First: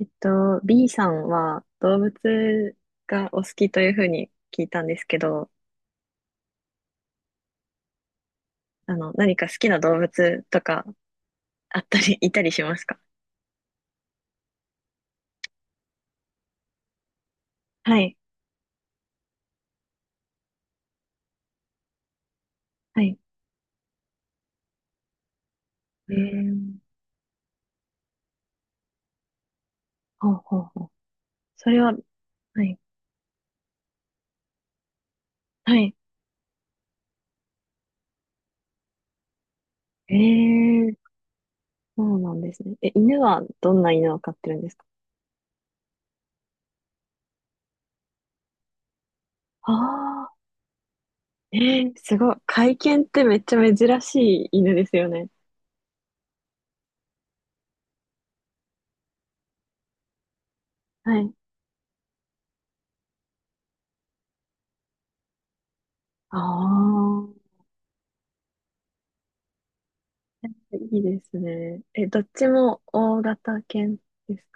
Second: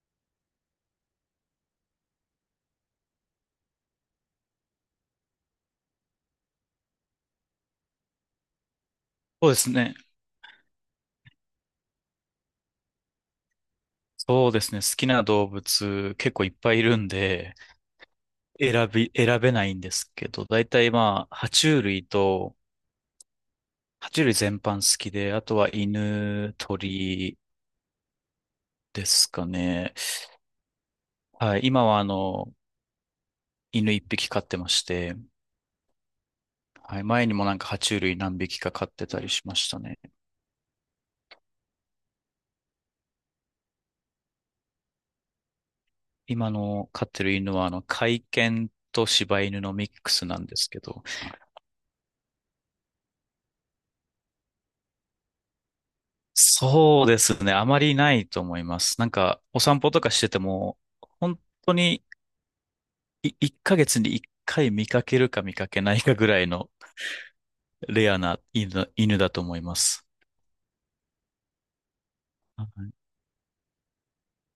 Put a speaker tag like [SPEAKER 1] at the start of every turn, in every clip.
[SPEAKER 1] B さんは動物がお好きというふうに聞いたんですけど、何か
[SPEAKER 2] そう
[SPEAKER 1] 好
[SPEAKER 2] で
[SPEAKER 1] き
[SPEAKER 2] す
[SPEAKER 1] な
[SPEAKER 2] ね。
[SPEAKER 1] 動物とかあったり、いたりしますか？
[SPEAKER 2] そうですね。好きな動物結構いっぱいいるんで、
[SPEAKER 1] はい。
[SPEAKER 2] 選べないんですけど、大体まあ、
[SPEAKER 1] はい。
[SPEAKER 2] 爬虫類全般好きで、あとは
[SPEAKER 1] え
[SPEAKER 2] 犬、
[SPEAKER 1] ー、
[SPEAKER 2] 鳥ですかね。
[SPEAKER 1] ほうほうほう。
[SPEAKER 2] はい。
[SPEAKER 1] それ
[SPEAKER 2] 今
[SPEAKER 1] は、
[SPEAKER 2] は
[SPEAKER 1] はい。
[SPEAKER 2] 犬一匹飼ってまして、
[SPEAKER 1] はい。
[SPEAKER 2] はい。前にもなんか爬虫類何匹か飼ってたりしましたね。
[SPEAKER 1] えー、そうなんですね。え、犬はどんな犬を飼ってるんですか？
[SPEAKER 2] 今の飼ってる犬は甲斐犬と柴犬のミックス
[SPEAKER 1] あ
[SPEAKER 2] な
[SPEAKER 1] あ
[SPEAKER 2] んですけど、
[SPEAKER 1] ー、えー、すごい。甲犬ってめっちゃ珍しい犬ですよね。
[SPEAKER 2] そうですね。あまりないと思います。なんか、お散歩とかしてても、
[SPEAKER 1] はい。
[SPEAKER 2] 本当に1ヶ月に1回見かけるか見かけないかぐ
[SPEAKER 1] あ
[SPEAKER 2] らいの
[SPEAKER 1] あ、
[SPEAKER 2] レアな犬だと思います。
[SPEAKER 1] いいですね。え、どっち
[SPEAKER 2] は
[SPEAKER 1] も
[SPEAKER 2] い。
[SPEAKER 1] 大型犬です？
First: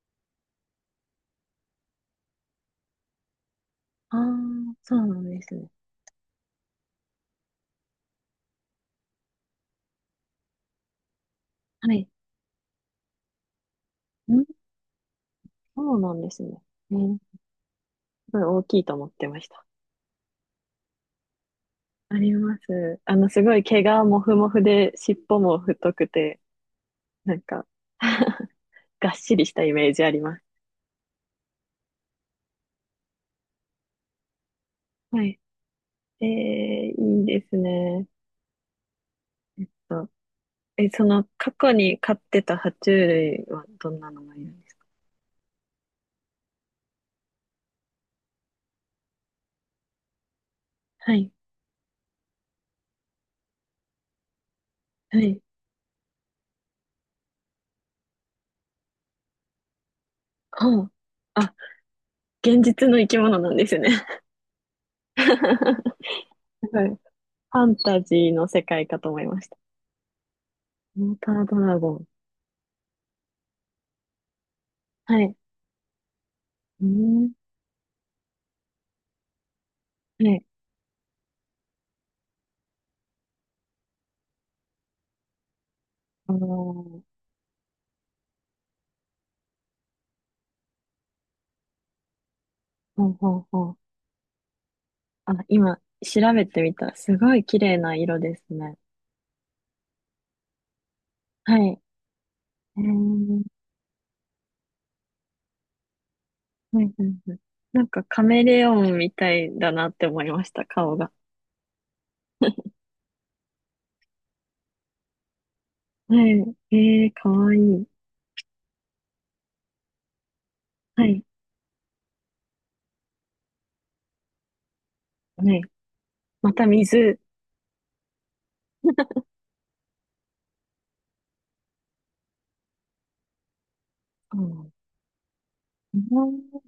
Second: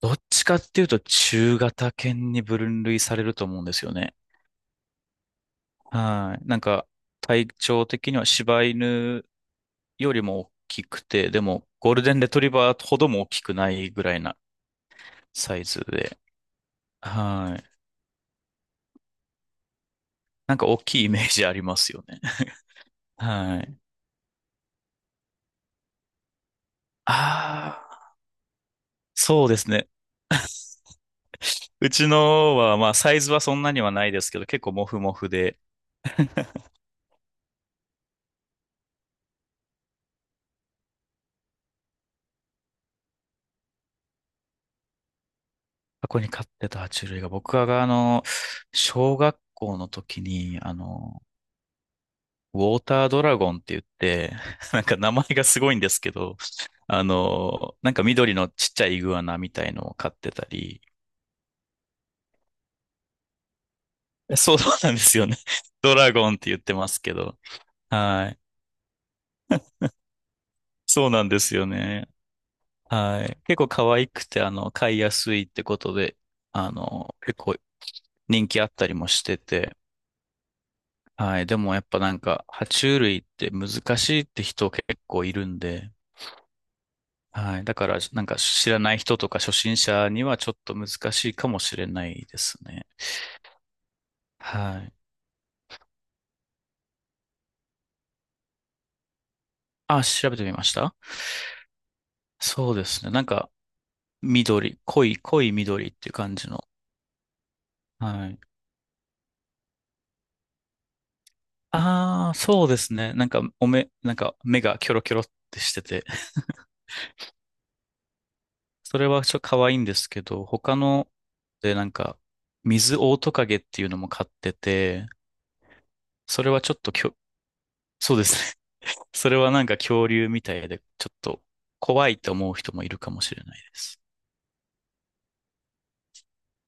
[SPEAKER 2] どっちかっていうと、中型犬に分類されると思うんですよね。
[SPEAKER 1] ああ、そうなんですね。
[SPEAKER 2] はい。なんか、体長的には柴犬よりも大きくて、でも、ゴ
[SPEAKER 1] は
[SPEAKER 2] ール
[SPEAKER 1] い。
[SPEAKER 2] デンレトリバーほども大きくないぐらいな
[SPEAKER 1] ん。
[SPEAKER 2] サイズ
[SPEAKER 1] そうな
[SPEAKER 2] で、
[SPEAKER 1] んですね。ね、
[SPEAKER 2] はい。
[SPEAKER 1] すごい大きいと思ってました。
[SPEAKER 2] なんか大きいイメージありますよ
[SPEAKER 1] あ
[SPEAKER 2] ね。
[SPEAKER 1] ります。すご
[SPEAKER 2] は
[SPEAKER 1] い
[SPEAKER 2] い。
[SPEAKER 1] 毛がもふもふで、尻尾も太くて、なんか
[SPEAKER 2] ああ、
[SPEAKER 1] がっしり
[SPEAKER 2] そう
[SPEAKER 1] し
[SPEAKER 2] で
[SPEAKER 1] た
[SPEAKER 2] す
[SPEAKER 1] イ
[SPEAKER 2] ね。
[SPEAKER 1] メージあります。
[SPEAKER 2] うちのは、まあ、サイズはそんなにはないですけど、結構モフモ
[SPEAKER 1] は
[SPEAKER 2] フ
[SPEAKER 1] い。
[SPEAKER 2] で、
[SPEAKER 1] えー、いいですね。えっと、え、過去に飼ってた爬虫類はどんなのがいるんですか？
[SPEAKER 2] 箱に飼ってた爬虫類が、僕が、小学校の時に、
[SPEAKER 1] はい。
[SPEAKER 2] ウォータードラゴンって言って、なんか名
[SPEAKER 1] は
[SPEAKER 2] 前
[SPEAKER 1] い。
[SPEAKER 2] がすごいんですけど、なんか緑のちっちゃいイグアナみたいのを飼ってた
[SPEAKER 1] ほ
[SPEAKER 2] り、
[SPEAKER 1] う。あ、現実の生き物なんですね。
[SPEAKER 2] そうそうなんですよね。ド
[SPEAKER 1] す
[SPEAKER 2] ラゴンって言って
[SPEAKER 1] ごい
[SPEAKER 2] ま
[SPEAKER 1] フ
[SPEAKER 2] すけど、
[SPEAKER 1] ァンタジ
[SPEAKER 2] は
[SPEAKER 1] ー
[SPEAKER 2] い。
[SPEAKER 1] の世界かと思いました。
[SPEAKER 2] そう
[SPEAKER 1] モー
[SPEAKER 2] なん
[SPEAKER 1] タ
[SPEAKER 2] で
[SPEAKER 1] ー
[SPEAKER 2] す
[SPEAKER 1] ド
[SPEAKER 2] よ
[SPEAKER 1] ラゴン。
[SPEAKER 2] ね。はい。結構可愛くて、飼いや
[SPEAKER 1] はい。
[SPEAKER 2] す
[SPEAKER 1] う
[SPEAKER 2] いってことで、
[SPEAKER 1] ん。
[SPEAKER 2] 結構人気あったりもしてて、
[SPEAKER 1] はい。
[SPEAKER 2] はい。でもやっぱなんか、爬虫類って難しいって人結構いるんで、
[SPEAKER 1] あのー、
[SPEAKER 2] はい。だから、なんか知らない人とか初心者にはちょっと難しいかもしれないですね。
[SPEAKER 1] ほうほうほう。
[SPEAKER 2] はい。
[SPEAKER 1] あ、今、調べてみた。すごい綺麗な色ですね。
[SPEAKER 2] あ、調べてみました？
[SPEAKER 1] はい。
[SPEAKER 2] そう
[SPEAKER 1] え
[SPEAKER 2] ですね。なん
[SPEAKER 1] ー、
[SPEAKER 2] か、緑、濃い緑っていう感じの。
[SPEAKER 1] はいはいはい。なんかカ
[SPEAKER 2] はい。
[SPEAKER 1] メレオンみたいだなって思いました、顔が。
[SPEAKER 2] ああ、そうですね。なんか、なんか目がキョロキョロってしてて、
[SPEAKER 1] はい。えー、かわいい。
[SPEAKER 2] それはちょっと可愛いんですけど、他
[SPEAKER 1] は
[SPEAKER 2] の
[SPEAKER 1] い。
[SPEAKER 2] でなんか、水オオトカゲっていうのも飼ってて、
[SPEAKER 1] はい。
[SPEAKER 2] それ
[SPEAKER 1] ま
[SPEAKER 2] は
[SPEAKER 1] た
[SPEAKER 2] ちょっときょ、
[SPEAKER 1] 水。
[SPEAKER 2] そうですね。それはなんか恐竜みたいで、ちょっと怖いと思う人もいるかもしれないです。
[SPEAKER 1] あのうん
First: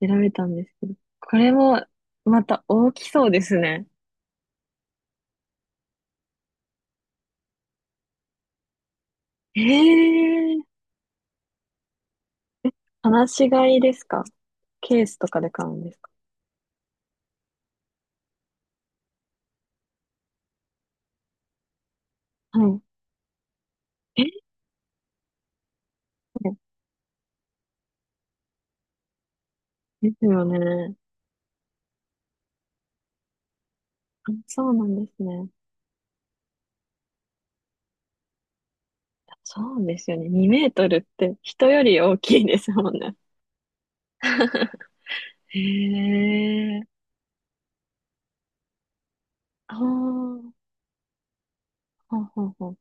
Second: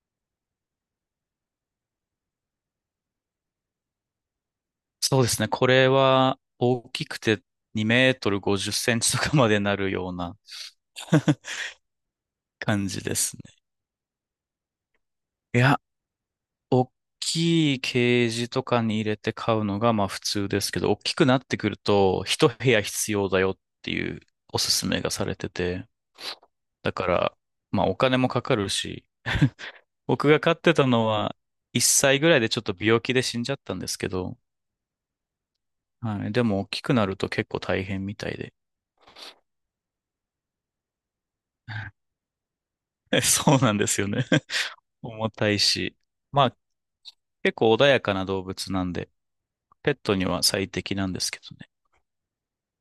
[SPEAKER 1] 調べたんですけど。これも、また大きそうですね。
[SPEAKER 2] そうですね。これは大きくて2メートル50センチとかまで
[SPEAKER 1] え
[SPEAKER 2] なるような
[SPEAKER 1] ー、
[SPEAKER 2] 感じで
[SPEAKER 1] 放
[SPEAKER 2] す
[SPEAKER 1] し
[SPEAKER 2] ね。
[SPEAKER 1] 飼いですか？ケースとかで
[SPEAKER 2] い
[SPEAKER 1] 買う
[SPEAKER 2] や、
[SPEAKER 1] んです？
[SPEAKER 2] 大きいケージとかに入れて飼うのがまあ普通ですけど、大きくなってくると一部
[SPEAKER 1] は
[SPEAKER 2] 屋必要だよっていう
[SPEAKER 1] い。え
[SPEAKER 2] おすすめがされてて、
[SPEAKER 1] ー、
[SPEAKER 2] だからまあお金もかかるし、
[SPEAKER 1] です
[SPEAKER 2] 僕が
[SPEAKER 1] よ
[SPEAKER 2] 飼ってた
[SPEAKER 1] ね。
[SPEAKER 2] のは1歳ぐらいでちょっと病気で死んじゃったんですけ
[SPEAKER 1] あ、
[SPEAKER 2] ど、
[SPEAKER 1] そうなんですね。
[SPEAKER 2] はい、でも大きくなると結構大変みたいで。
[SPEAKER 1] そうですよね。2メートルって人より 大きいですもんね。
[SPEAKER 2] そうなんですよね。重たいし。
[SPEAKER 1] へ
[SPEAKER 2] まあ
[SPEAKER 1] え。
[SPEAKER 2] 結構穏やかな動物なんで、
[SPEAKER 1] ああ、
[SPEAKER 2] ペットに
[SPEAKER 1] ほ
[SPEAKER 2] は最適なんですけどね。
[SPEAKER 1] うほうほう。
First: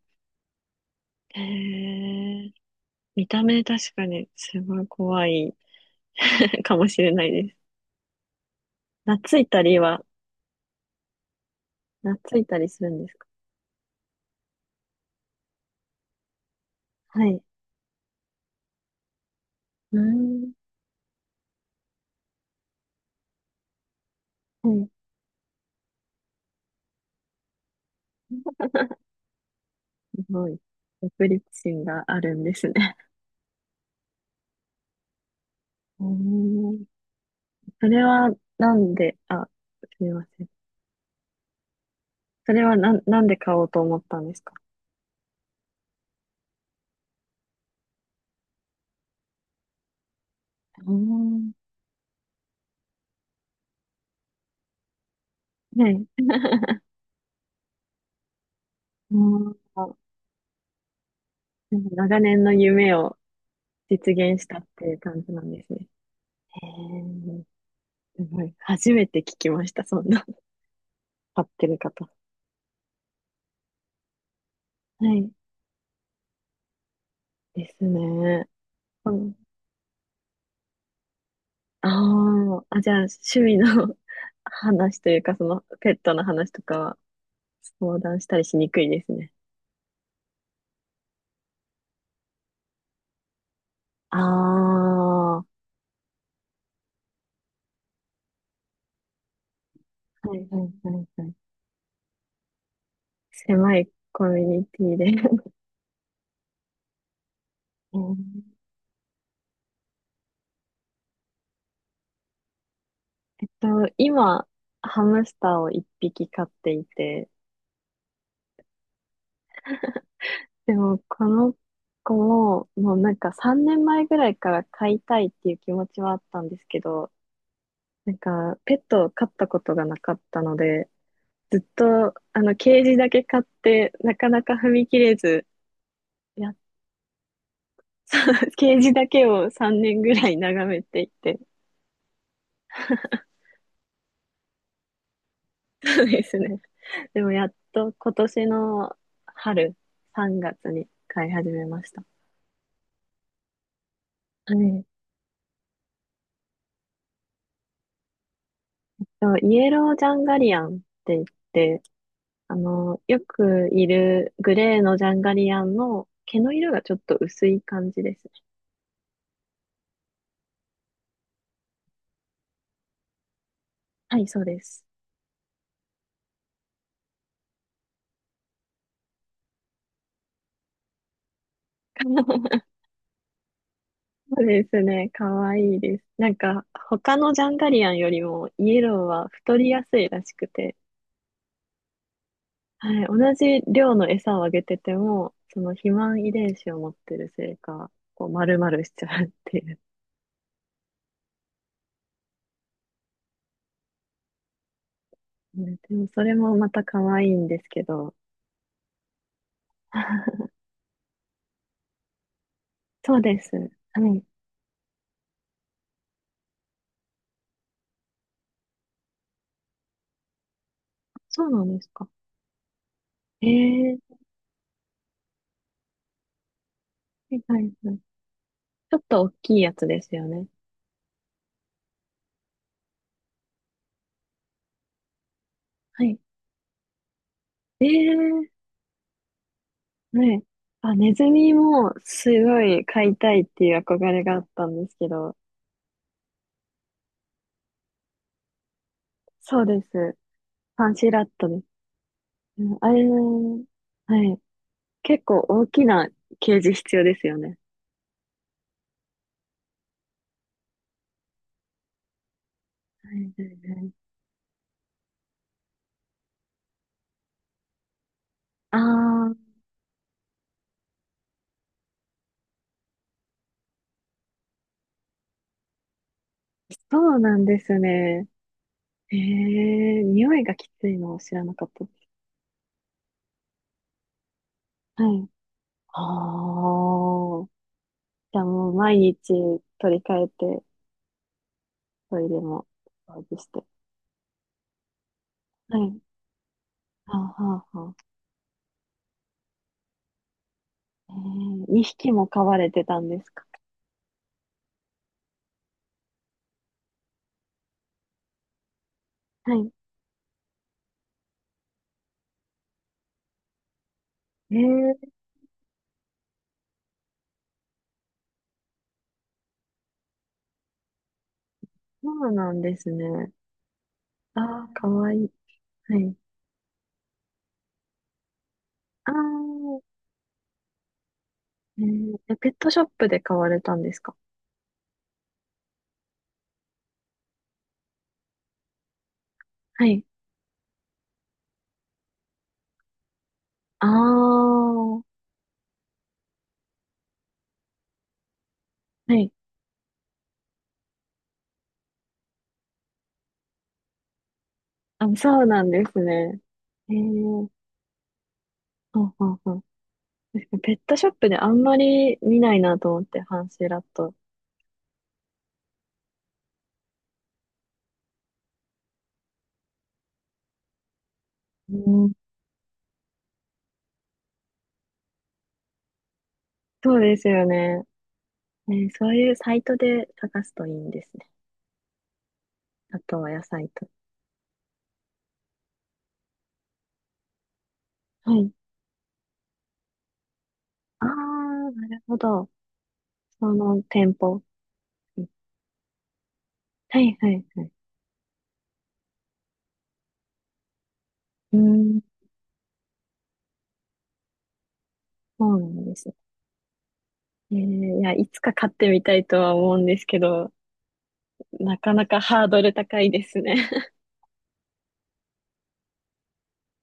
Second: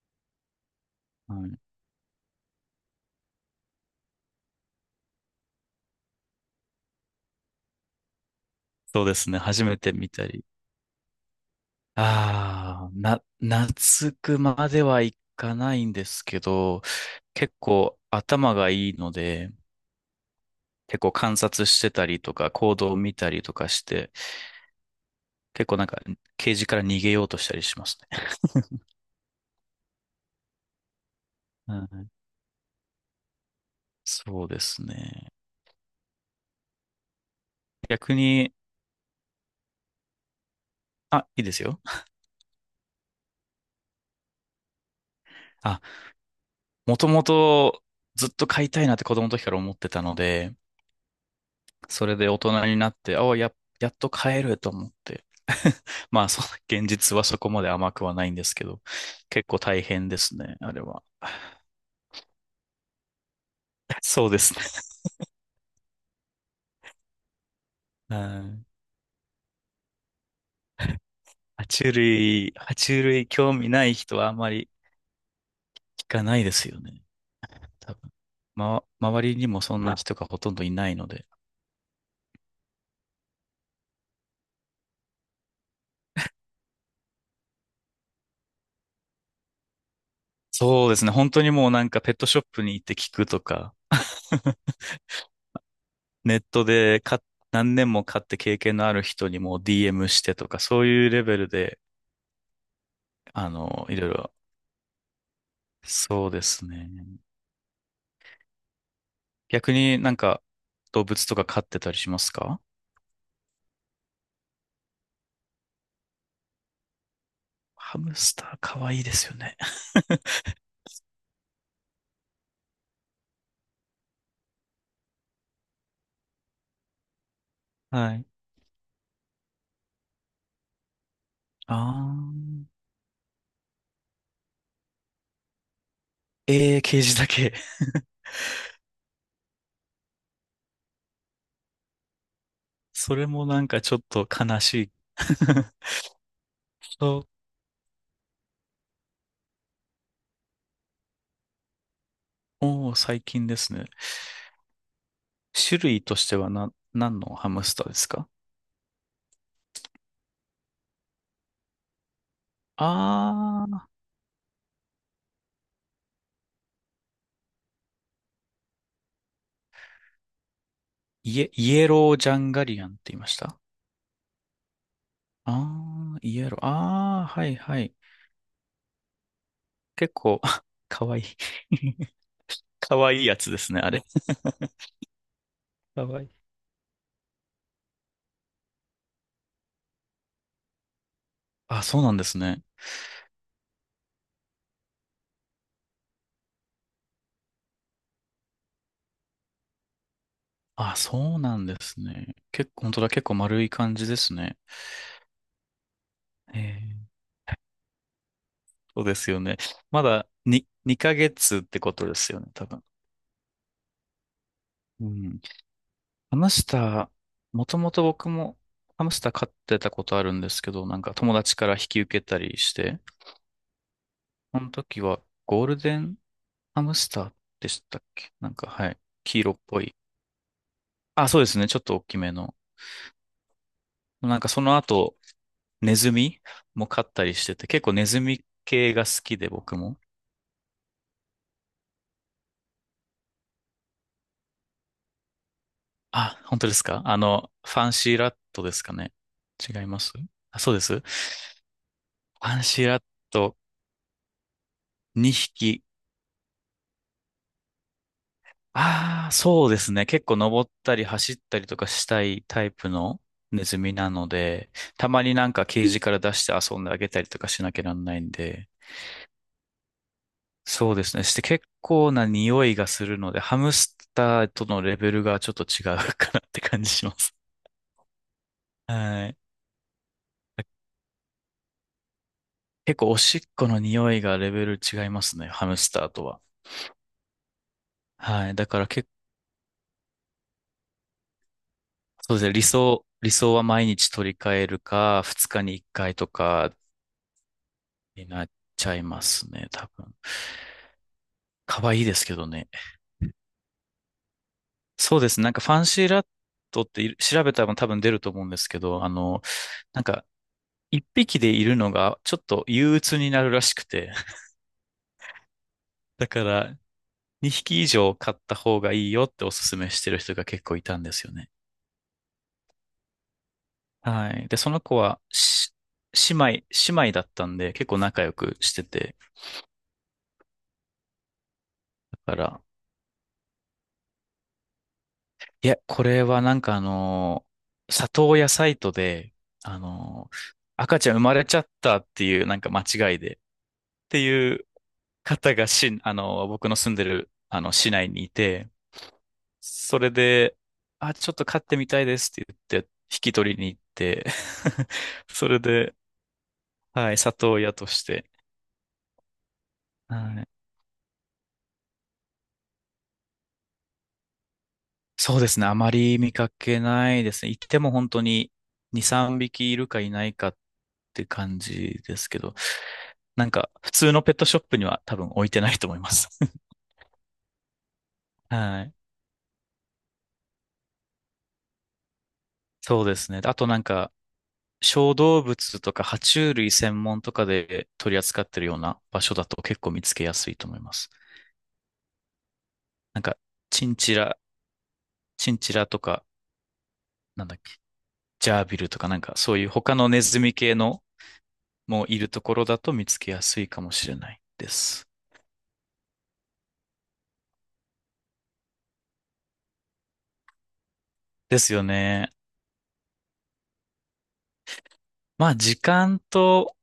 [SPEAKER 2] は
[SPEAKER 1] へ
[SPEAKER 2] い、
[SPEAKER 1] え。見た目確かにすごい怖い かもしれないです。
[SPEAKER 2] そうですね。
[SPEAKER 1] 懐いた
[SPEAKER 2] 初め
[SPEAKER 1] り
[SPEAKER 2] て
[SPEAKER 1] は、
[SPEAKER 2] 見たり。
[SPEAKER 1] 懐いたりす
[SPEAKER 2] あ
[SPEAKER 1] る
[SPEAKER 2] あ、
[SPEAKER 1] んですか？
[SPEAKER 2] 懐くまではいかないんですけど、
[SPEAKER 1] はい。
[SPEAKER 2] 結構頭がいいので、
[SPEAKER 1] うーん。
[SPEAKER 2] 結構観察してたりとか、行動を見たりとかして、
[SPEAKER 1] はい、
[SPEAKER 2] 結構なんか、ケージから逃げようとしたりしますね。
[SPEAKER 1] すごい。独立
[SPEAKER 2] う
[SPEAKER 1] 心が
[SPEAKER 2] ん、
[SPEAKER 1] あるんですね。
[SPEAKER 2] そうですね。
[SPEAKER 1] うーん。それ
[SPEAKER 2] 逆
[SPEAKER 1] は
[SPEAKER 2] に、
[SPEAKER 1] なんで、あ、すみません。
[SPEAKER 2] あ、いいですよ。
[SPEAKER 1] それはなんで買おうと思ったんですか？
[SPEAKER 2] あ、もともとずっと飼いたいなって子供の時から思ってたので、
[SPEAKER 1] うん。
[SPEAKER 2] それで大人になって、やっと帰ると思って。
[SPEAKER 1] ね
[SPEAKER 2] ま
[SPEAKER 1] え。
[SPEAKER 2] あ、そう、現実はそこまで甘くはないんですけど、
[SPEAKER 1] う
[SPEAKER 2] 結
[SPEAKER 1] ん
[SPEAKER 2] 構大変ですね、あれは。
[SPEAKER 1] なんか長年の夢を 実
[SPEAKER 2] そうで
[SPEAKER 1] 現し
[SPEAKER 2] す
[SPEAKER 1] た
[SPEAKER 2] ね。
[SPEAKER 1] っていう感じなんですね。へえ、すごい。
[SPEAKER 2] は
[SPEAKER 1] 初めて聞きました、そんな。買っ
[SPEAKER 2] い。
[SPEAKER 1] てる方。
[SPEAKER 2] 爬虫類興味ない人はあまり
[SPEAKER 1] はい。
[SPEAKER 2] 聞かないですよね。
[SPEAKER 1] です
[SPEAKER 2] 多分。
[SPEAKER 1] ね。
[SPEAKER 2] ま、
[SPEAKER 1] う
[SPEAKER 2] 周
[SPEAKER 1] ん、
[SPEAKER 2] りにもそんな人がほとんどいないので。
[SPEAKER 1] ああ、あ、じゃあ、趣味の 話というか、その、ペットの話とかは、相談したりしにくいですね。
[SPEAKER 2] そうですね。本当にもうなんかペットショップに行って聞くとか、
[SPEAKER 1] あ あ、は
[SPEAKER 2] ネットで買っ何年も買って経験のある人にもう DM し
[SPEAKER 1] い
[SPEAKER 2] て
[SPEAKER 1] は
[SPEAKER 2] と
[SPEAKER 1] い
[SPEAKER 2] か、そう
[SPEAKER 1] は
[SPEAKER 2] いう
[SPEAKER 1] い
[SPEAKER 2] レ
[SPEAKER 1] はい。
[SPEAKER 2] ベルで
[SPEAKER 1] 狭い
[SPEAKER 2] いろい
[SPEAKER 1] コ
[SPEAKER 2] ろ。
[SPEAKER 1] ミュニティで。
[SPEAKER 2] そうですね。
[SPEAKER 1] うん
[SPEAKER 2] 逆になんか動物とか飼ってたりしますか？
[SPEAKER 1] えっと、今、ハムスターを一匹飼っていて、
[SPEAKER 2] ハムスターかわいいですよね。
[SPEAKER 1] でも、この子も、もうなんか3年前ぐらいから飼いたいっていう気持ちはあったんですけど、な
[SPEAKER 2] は
[SPEAKER 1] ん
[SPEAKER 2] い。
[SPEAKER 1] か、ペットを飼ったことがなかったので、ずっ
[SPEAKER 2] あ
[SPEAKER 1] と、
[SPEAKER 2] ー。
[SPEAKER 1] ケージだけ飼って、なかなか踏み切れず、やっ、
[SPEAKER 2] えー、ケージだけ。
[SPEAKER 1] ケージだけを3年ぐらい眺めていて、
[SPEAKER 2] それもなんかちょっと悲しい。
[SPEAKER 1] そうですね。
[SPEAKER 2] そ
[SPEAKER 1] でも、や
[SPEAKER 2] う。
[SPEAKER 1] っと今年の春、3月に飼い始めました。
[SPEAKER 2] おー、最近ですね。
[SPEAKER 1] はい。
[SPEAKER 2] 種類としては何のハムスターですか？
[SPEAKER 1] そう、イエロージャンガリアンって言って、よ
[SPEAKER 2] あ
[SPEAKER 1] く
[SPEAKER 2] ー、
[SPEAKER 1] いるグレーのジャンガリアンの毛の色がちょっと薄い感じですね。
[SPEAKER 2] イエロージャンガリアンって言いました？
[SPEAKER 1] はい、そうです。
[SPEAKER 2] あー、イエロー。あー、はいはい。結構、かわいい。かわいいやつですね、あれ。
[SPEAKER 1] そうですね。かわいいで
[SPEAKER 2] か
[SPEAKER 1] す。
[SPEAKER 2] わい
[SPEAKER 1] なん
[SPEAKER 2] い。
[SPEAKER 1] か、他のジャンガリアンよりもイエローは太りやすいらしくて、
[SPEAKER 2] あ、そうなんですね。
[SPEAKER 1] はい、同じ量の餌をあげてても、その肥満遺伝子を持ってるせいか、こう丸々しちゃうっていう。
[SPEAKER 2] あ、そうなんですね。本当だ、結構丸い感じですね。
[SPEAKER 1] ね、でもそれも
[SPEAKER 2] え
[SPEAKER 1] また可
[SPEAKER 2] え、
[SPEAKER 1] 愛いんですけど。
[SPEAKER 2] そうですよね。まだ 2、二ヶ月ってことですよね、多分。
[SPEAKER 1] そうです。はい。
[SPEAKER 2] うん。ハムスター、もともと僕もハムスター飼ってたことあるんですけど、なんか友
[SPEAKER 1] そう
[SPEAKER 2] 達
[SPEAKER 1] な
[SPEAKER 2] か
[SPEAKER 1] ん
[SPEAKER 2] ら
[SPEAKER 1] で
[SPEAKER 2] 引
[SPEAKER 1] す
[SPEAKER 2] き
[SPEAKER 1] か。
[SPEAKER 2] 受けたりして、
[SPEAKER 1] ええ、
[SPEAKER 2] その時はゴールデンハムスター
[SPEAKER 1] はいは
[SPEAKER 2] で
[SPEAKER 1] い
[SPEAKER 2] し
[SPEAKER 1] はい。
[SPEAKER 2] た
[SPEAKER 1] ち
[SPEAKER 2] っけなんか、は
[SPEAKER 1] ょ
[SPEAKER 2] い。
[SPEAKER 1] っと大
[SPEAKER 2] 黄色
[SPEAKER 1] き
[SPEAKER 2] っ
[SPEAKER 1] いや
[SPEAKER 2] ぽ
[SPEAKER 1] つ
[SPEAKER 2] い。
[SPEAKER 1] ですよね。
[SPEAKER 2] あ、そうですね。ちょっと大きめの。なんかその後、ネ
[SPEAKER 1] は
[SPEAKER 2] ズ
[SPEAKER 1] い。
[SPEAKER 2] ミも飼ったりしてて、結構ネズミ
[SPEAKER 1] ええ、
[SPEAKER 2] 系が好きで僕も。
[SPEAKER 1] ね。あ、ネズミもすごい飼いたいっていう憧れがあったんですけど、
[SPEAKER 2] あ、本当ですか？ファンシーラットですかね？
[SPEAKER 1] そう
[SPEAKER 2] 違
[SPEAKER 1] で
[SPEAKER 2] います？
[SPEAKER 1] す。
[SPEAKER 2] あ、そうで
[SPEAKER 1] パン
[SPEAKER 2] す。フ
[SPEAKER 1] シーラットです。
[SPEAKER 2] ァン
[SPEAKER 1] うん、
[SPEAKER 2] シー
[SPEAKER 1] あ
[SPEAKER 2] ラッ
[SPEAKER 1] れ、
[SPEAKER 2] ト
[SPEAKER 1] はい。結構
[SPEAKER 2] 2
[SPEAKER 1] 大
[SPEAKER 2] 匹。
[SPEAKER 1] きなケージ必要ですよね。
[SPEAKER 2] ああ、そうですね。結構登ったり走ったりとかしたいタイプ
[SPEAKER 1] は
[SPEAKER 2] の
[SPEAKER 1] いは
[SPEAKER 2] ネ
[SPEAKER 1] い
[SPEAKER 2] ズ
[SPEAKER 1] はい。
[SPEAKER 2] ミなので、たまになんかケージから出して遊んであげたりとかしなきゃなんないんで、
[SPEAKER 1] ああ、
[SPEAKER 2] そうですね。して結構な匂いがするので、ハムスターとのレベルがちょっと違うかなって感じ
[SPEAKER 1] そ
[SPEAKER 2] しま
[SPEAKER 1] う
[SPEAKER 2] す。
[SPEAKER 1] なんですね。え
[SPEAKER 2] はい。
[SPEAKER 1] え、匂いがきついのを知らなかったです。
[SPEAKER 2] 結構おしっこの匂いがレベル
[SPEAKER 1] は
[SPEAKER 2] 違いま
[SPEAKER 1] い。
[SPEAKER 2] すね、ハムスターとは。
[SPEAKER 1] ああ。じゃあ
[SPEAKER 2] はい。だ
[SPEAKER 1] もう
[SPEAKER 2] から
[SPEAKER 1] 毎
[SPEAKER 2] 結構、
[SPEAKER 1] 日取り替えてトイ
[SPEAKER 2] そうで
[SPEAKER 1] レ
[SPEAKER 2] すね、
[SPEAKER 1] も掃
[SPEAKER 2] 理
[SPEAKER 1] 除し
[SPEAKER 2] 想は
[SPEAKER 1] て。
[SPEAKER 2] 毎日取り替えるか、2日に
[SPEAKER 1] は
[SPEAKER 2] 1
[SPEAKER 1] い。
[SPEAKER 2] 回とか
[SPEAKER 1] はあ、はあ、は
[SPEAKER 2] になっちゃいますね、多分。
[SPEAKER 1] あ。えー、
[SPEAKER 2] 可
[SPEAKER 1] 2
[SPEAKER 2] 愛い
[SPEAKER 1] 匹
[SPEAKER 2] です
[SPEAKER 1] も
[SPEAKER 2] け
[SPEAKER 1] 飼
[SPEAKER 2] ど
[SPEAKER 1] わ
[SPEAKER 2] ね。
[SPEAKER 1] れてたんですか。
[SPEAKER 2] そうですね、なんかファンシーラットって調べたら多分出ると思うんですけど、
[SPEAKER 1] はい。
[SPEAKER 2] なんか一匹でいるのがちょっと憂鬱になるらしくて、
[SPEAKER 1] えー、
[SPEAKER 2] だから2匹以上飼った方がいいよっておすすめしてる人が結構いたんですよね。
[SPEAKER 1] そうなんですね。
[SPEAKER 2] はい。で、
[SPEAKER 1] ああ、
[SPEAKER 2] その
[SPEAKER 1] か
[SPEAKER 2] 子
[SPEAKER 1] わい
[SPEAKER 2] は、
[SPEAKER 1] い。はい。
[SPEAKER 2] 姉妹だったんで、結構仲良くして
[SPEAKER 1] ああ、
[SPEAKER 2] て。
[SPEAKER 1] えー、え、
[SPEAKER 2] だか
[SPEAKER 1] ペッ
[SPEAKER 2] ら、
[SPEAKER 1] トショップで飼われたんですか。
[SPEAKER 2] いや、これはなんか里親サイトで、あ
[SPEAKER 1] はい。
[SPEAKER 2] のー、赤ちゃん生まれちゃったっていうなんか間違いで、っ
[SPEAKER 1] ああ、
[SPEAKER 2] ていう
[SPEAKER 1] は
[SPEAKER 2] 方が僕の住んでる、市内にいて、
[SPEAKER 1] い。
[SPEAKER 2] それで、あ、ちょっと飼ってみたいですって言って、引き取りに行って、
[SPEAKER 1] あ、そう
[SPEAKER 2] それ
[SPEAKER 1] なんで
[SPEAKER 2] で、
[SPEAKER 1] すね。えー、
[SPEAKER 2] はい、
[SPEAKER 1] は
[SPEAKER 2] 里親として、
[SPEAKER 1] はは
[SPEAKER 2] はい、
[SPEAKER 1] ペットショップであんまり見ないなと思って、ハンシーラット。
[SPEAKER 2] そうですね。あまり見かけないですね。行っても本当に2、3匹いるかいないかって感
[SPEAKER 1] う
[SPEAKER 2] じ
[SPEAKER 1] ん、
[SPEAKER 2] ですけど、なんか普通のペットショップには多分置いてないと思います。
[SPEAKER 1] そうですよね。え
[SPEAKER 2] は
[SPEAKER 1] ー、
[SPEAKER 2] い。
[SPEAKER 1] そういうサイトで探すといいんですね。あ
[SPEAKER 2] そうで
[SPEAKER 1] とは
[SPEAKER 2] すね。
[SPEAKER 1] 野
[SPEAKER 2] あと
[SPEAKER 1] 菜
[SPEAKER 2] なん
[SPEAKER 1] と。
[SPEAKER 2] か小動物とか爬虫類専門とかで取り
[SPEAKER 1] は
[SPEAKER 2] 扱っ
[SPEAKER 1] い。
[SPEAKER 2] てるような場所だと結構見つけやすいと思いま
[SPEAKER 1] ああ、
[SPEAKER 2] す。
[SPEAKER 1] なるほど。
[SPEAKER 2] なんか
[SPEAKER 1] その
[SPEAKER 2] チン
[SPEAKER 1] 店
[SPEAKER 2] チラ、
[SPEAKER 1] 舗。
[SPEAKER 2] チンチラとか、
[SPEAKER 1] はいは
[SPEAKER 2] な
[SPEAKER 1] い
[SPEAKER 2] んだっ
[SPEAKER 1] はい。
[SPEAKER 2] け、ジャービルとかなんかそういう他のネズミ系の
[SPEAKER 1] うーん、
[SPEAKER 2] もいるところだと見つけやすいかもしれないです。
[SPEAKER 1] そうなんです。えー、いや、いつか買ってみたいとは思うんですけど、
[SPEAKER 2] です
[SPEAKER 1] な
[SPEAKER 2] よ
[SPEAKER 1] かなか
[SPEAKER 2] ね。
[SPEAKER 1] ハードル高いですね。
[SPEAKER 2] まあ、時間と、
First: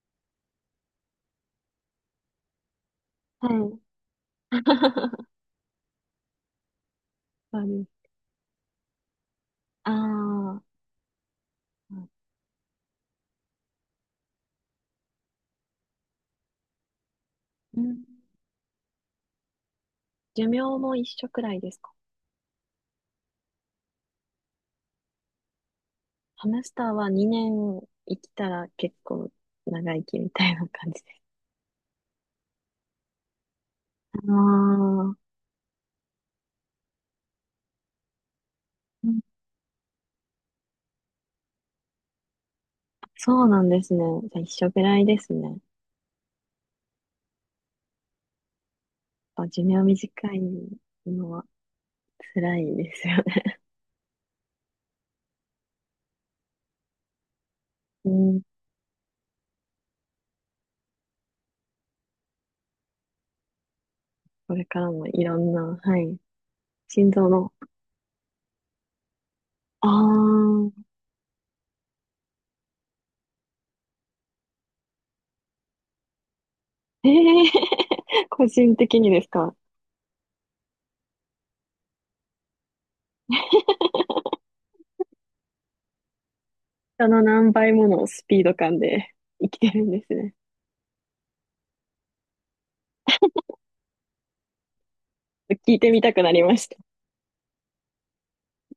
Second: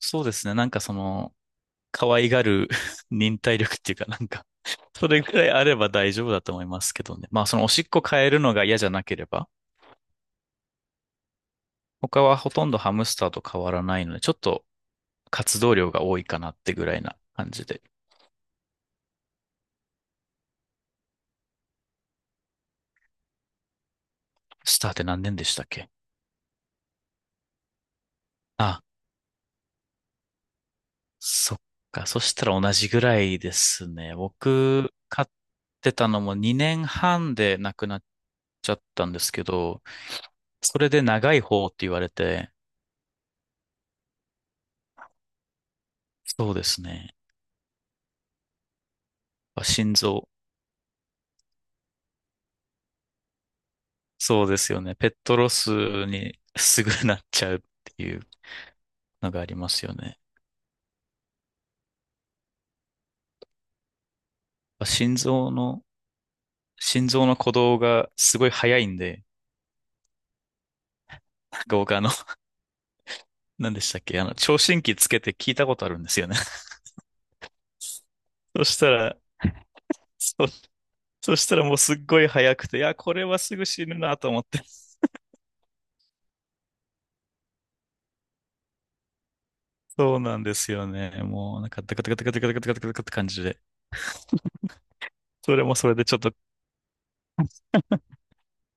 [SPEAKER 2] そうですね。なんかその、可愛がる 忍
[SPEAKER 1] は
[SPEAKER 2] 耐力っ
[SPEAKER 1] い。
[SPEAKER 2] ていうか、なんか それ ぐらいあれば大丈夫だと思いますけどね。まあ、そ
[SPEAKER 1] そ
[SPEAKER 2] の
[SPEAKER 1] う
[SPEAKER 2] おし
[SPEAKER 1] で
[SPEAKER 2] っこ
[SPEAKER 1] す。
[SPEAKER 2] 変えるのが嫌じゃなければ、
[SPEAKER 1] ああ、
[SPEAKER 2] 他はほとんどハムスターと変わらないので、ちょっと活動量が多いかなってぐらいな感じ
[SPEAKER 1] う
[SPEAKER 2] で。
[SPEAKER 1] ん。寿命も一緒くらいですか？
[SPEAKER 2] スターって何年でしたっけ？
[SPEAKER 1] ハムスターは2年生きたら
[SPEAKER 2] あ、
[SPEAKER 1] 結構長生きみたいな感じです。
[SPEAKER 2] そっか。そしたら同じぐらいですね。
[SPEAKER 1] あ
[SPEAKER 2] 僕、
[SPEAKER 1] あ、
[SPEAKER 2] 飼ってたのも2年半で亡くなっちゃった
[SPEAKER 1] う
[SPEAKER 2] んで
[SPEAKER 1] ん、
[SPEAKER 2] すけど、それで長い方って言われて、
[SPEAKER 1] そうなんですね。じゃあ一緒くらいですね。
[SPEAKER 2] そうですね。
[SPEAKER 1] 寿
[SPEAKER 2] あ
[SPEAKER 1] 命
[SPEAKER 2] 心臓、
[SPEAKER 1] 短いのは辛いですよね。
[SPEAKER 2] そうですよね。ペットロスにすぐなっちゃうって
[SPEAKER 1] う
[SPEAKER 2] いう
[SPEAKER 1] ん、
[SPEAKER 2] のがありますよね。
[SPEAKER 1] これか
[SPEAKER 2] あ
[SPEAKER 1] らも
[SPEAKER 2] 心
[SPEAKER 1] いろ
[SPEAKER 2] 臓
[SPEAKER 1] んな、
[SPEAKER 2] の、
[SPEAKER 1] はい、
[SPEAKER 2] 心
[SPEAKER 1] 心
[SPEAKER 2] 臓
[SPEAKER 1] 臓
[SPEAKER 2] の
[SPEAKER 1] の、
[SPEAKER 2] 鼓動がすごい早いんで、
[SPEAKER 1] あー、
[SPEAKER 2] なんか僕何でしたっけ、聴診器つけて聞いたことあるんですよね。
[SPEAKER 1] 個
[SPEAKER 2] そ
[SPEAKER 1] 人
[SPEAKER 2] した
[SPEAKER 1] 的に
[SPEAKER 2] ら、
[SPEAKER 1] ですか。
[SPEAKER 2] そ、そしたらもうすっごい早くて、いや、これはすぐ 死ぬなと思って。
[SPEAKER 1] 人の何倍ものスピード感で生きてるんです
[SPEAKER 2] そう
[SPEAKER 1] ね。
[SPEAKER 2] なんですよね。もうなんか、ダカダカダカダカダカダカダカって感じで。それ
[SPEAKER 1] 聞
[SPEAKER 2] も
[SPEAKER 1] い
[SPEAKER 2] そ
[SPEAKER 1] て
[SPEAKER 2] れ
[SPEAKER 1] み
[SPEAKER 2] でち
[SPEAKER 1] た
[SPEAKER 2] ょっ
[SPEAKER 1] くな
[SPEAKER 2] と
[SPEAKER 1] りました。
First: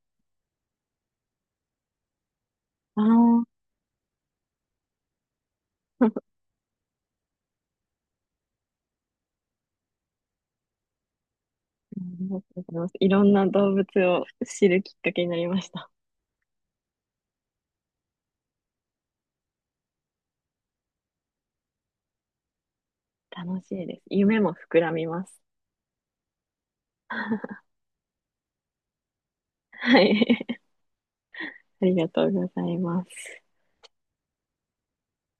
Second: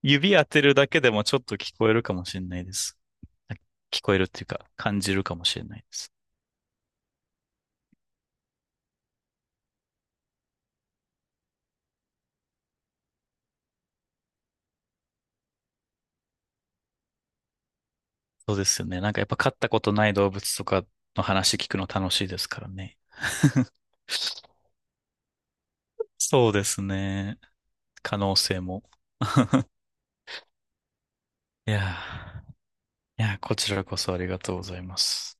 [SPEAKER 2] 指当てるだけでもちょっと聞こえるかもしれないです。
[SPEAKER 1] あ
[SPEAKER 2] 聞こえるっていうか、感じるかもしれないで
[SPEAKER 1] あ
[SPEAKER 2] す。
[SPEAKER 1] ありがとうございます。いろんな動物を知るきっかけになりました。
[SPEAKER 2] そうですよね。なんかやっぱ飼ったことない動物とかの話聞くの楽しいですからね。
[SPEAKER 1] 楽しいです。夢も膨らみます。
[SPEAKER 2] そうです ね。
[SPEAKER 1] は
[SPEAKER 2] 可能性も。
[SPEAKER 1] い。
[SPEAKER 2] い
[SPEAKER 1] ありがとう
[SPEAKER 2] や
[SPEAKER 1] ございま
[SPEAKER 2] ー、いやー、
[SPEAKER 1] す。
[SPEAKER 2] こちらこそありがとうございます。